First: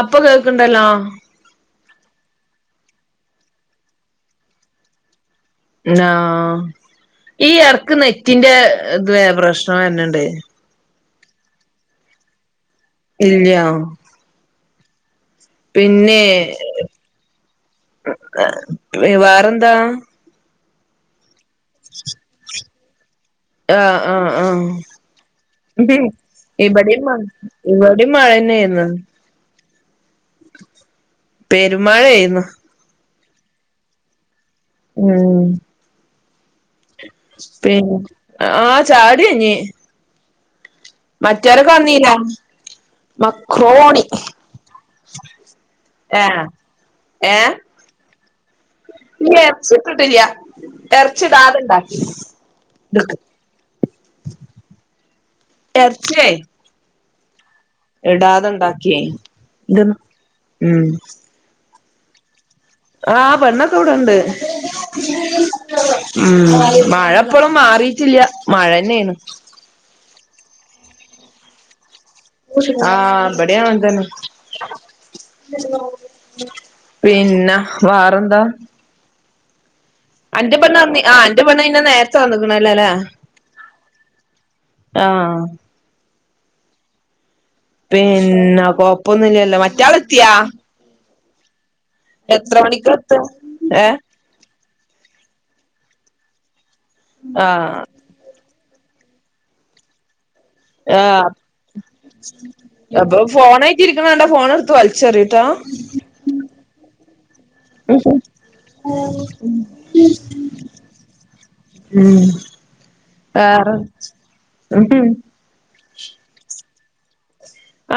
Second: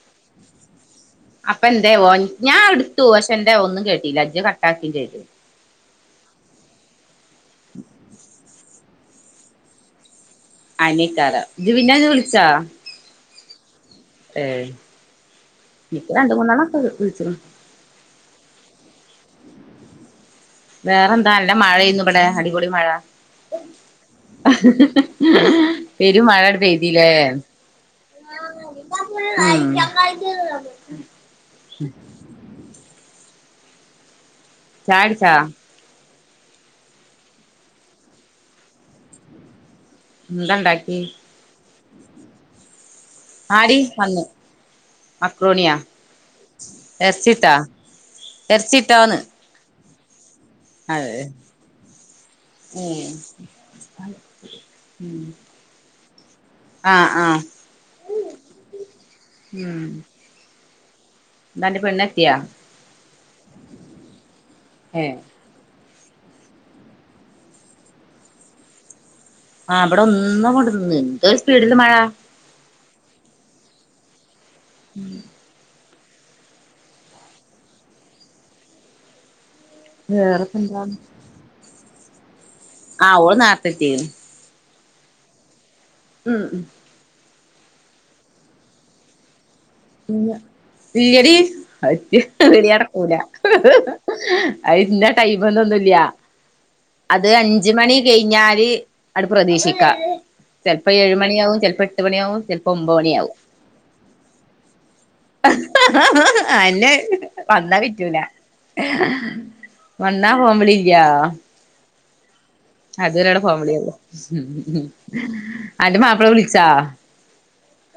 അപ്പ കേക്ക്‌ണ്ടല്ലോ.. അപ്പന്തേവോ ഞാ ട്ത്തു പക്ഷെ എന്തേവോ ഒന്നും കേട്ടീല്ല ഇജ്ജ് കട്ടാക്കിം ചെയ്ത് ന്നാ ഈ ഹേനെറ്റിന്റെ ഇത് പ്രശ്നം വെര്ന് ണ്ടേ അയ്നിക്കാരം ഇജ് പിന്നെ വിളിച്ചാ ഇല്ല്യാ ഏ ഇപ്പ പിന്നെ രണ്ട് മൂന്നണ്ണോക്കെ വിളിച്ചിക്ണ് വേറെന്താ വേറെ ന്താ നല്ല മഴേനു ബടെ അടിപൊളി മഴ ആഹ് ആഹ് ആഹ് പെരും മഴണ്ട് പെയ്തില്ലേ ഇവെടിം മഴന്നെര്ന്ന് ഉം [inaudible] [inaudible] പെരുമ്മഴേന്നു ചായകുടിച്ചുവോ- ഉം പിന്നെ ആ ചായുടി കയ്ഞ് ന്താണ്ടാകി മറ്റൊരോക്കെ വന്നീലെ മക്രോണി മക്രോണിയോ ഏഹ് എർച്ചീട്ടാ എർച്ചീട്ടോ ന്ന് ല്ലാ എറ്ച്ചീട്ട്ട്ടില്ലാ [unintelligible] അതെ ഏ ഉം ഉം എറ്ച്ചീയേ ആആ ഇടാതെ ണ്ടാക്കി ഉം ഉം ന്താന്റെ പെണ്ണെത്തിയാ? ആഹ് പെണ്ണൊക്കെ വ്ടെണ്ട് ഏ ഉം മഴപ്പളും മാറിട്ടില്ല മഴ ന്നെയാണ്. ആ പെടെ ഒന്നും കൊണ്ടന്ന് എന്തോരു സ്പീഡില് മഴ ആഹ ബടിയാങ്ങനത്തെന്നെ പിന്ന വാറെന്താ അന്റെ പേണ്ണ് വേറെപ്പെന്താണ് വന്നി ആ അന്റെ പെണ്ണ് അയ്ന് നേര്ത്തെ വന്ന്ക്ണല്ലേ ആ ഓള് നാറ്ത്തെത്തി. ആഹ് ഉം ഉം പിന്നെ കൊപ്പൊന്നുംല്ലല്ലോ മറ്റ. ഇല്ലടി. അജു എത്ര മണിക്കാ നിയാടകുല എത്താ ഹി ഹെ ഏ ഹേ അഹ് ഇന്നടൈമ് ന്നൊന്നുംല്ല്യ അത് ആ അഞ്ച്മണി കഴിഞ്ഞാല് അട് പ്രതീക്ഷിക്കാം. ചിലപ്പോ ആ ഏഴ്മണിയാാവും, ചിലപ്പോ എട്ട് മണിയാാവും, ചിലപ്പോ അപ്പൊ ഒമ്പ്മണിയാവും, ഫോണായിട്ട് ഇരിക്ക്ണ കണ്ടാ ഫോണെടുത്ത് വലിച്ചെറിയൂട്ടോ ഹേ ഹേ [unintelligible] വന്നാ കിറ്റൂല വന്നാ ഫോം വിളില്ല്യ ഉം ഹും അത് വരെള്ള ഫോം വിളിള്ളൂ ഹും ഹു ആൻ്റെ മാപ്പിളെ വിളിച്ചാ?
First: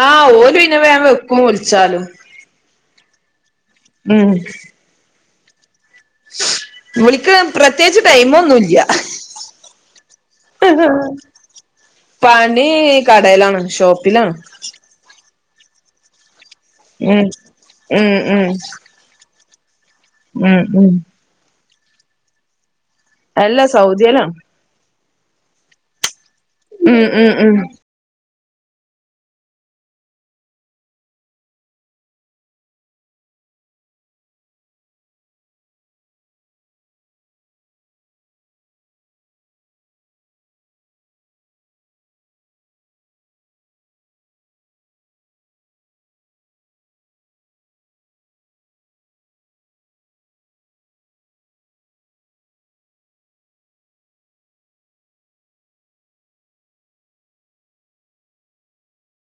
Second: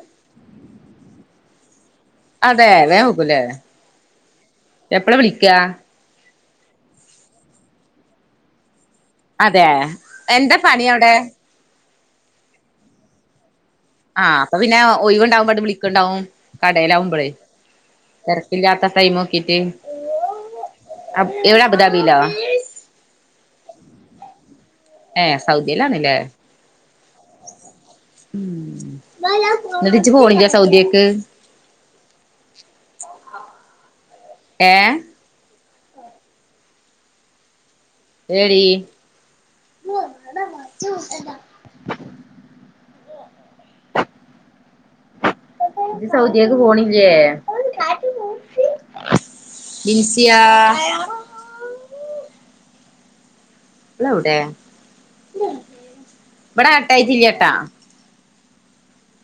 ആഹ് ഓല്ന്നെ വേം വെക്കും വിളിച്ചാലും. അതെ വേം വെക്കുംല്ലെ? ഹും എപ്പള് വിളിക്കാ വിളിക്ക്ണ് പ്രത്യേകിച്ച് ടൈമൊന്നുംല്ല്യ അതേ എന്താ പണിയവിടെ? പണി ഈ കടയിലാണ് ഷോപ്പിലാണ്. ആഹ് അപ്പൊ പിന്നെ ഒയിവുണ്ടാവുംബംണ്ട് വിളിക്കണ്ടാവും. ഉം കടയിലാവുമ്പോള് ഉം ഉം തിരക്കില്ലാത്ത ടൈമ് നോക്കിട്ട് ഉം ഹും എവിടാ അബുദാബിലോ എല്ലാ സൗദ്യലാണ് ഏ സൗദിലാണ്ല്ലേ ഉം ഉഹും ഉം എന്നിട്ടിജ് പോയില്ലാ സൗദിക്ക് ഏആഹാ എടീ ഇജ് സൗദിയക്ക് പോണില്ലേ? ഇൻസിയാ ങ്ങളോവ്ടെ ബാടക്കട്ടയിട്ടില്ല്യട്ടാ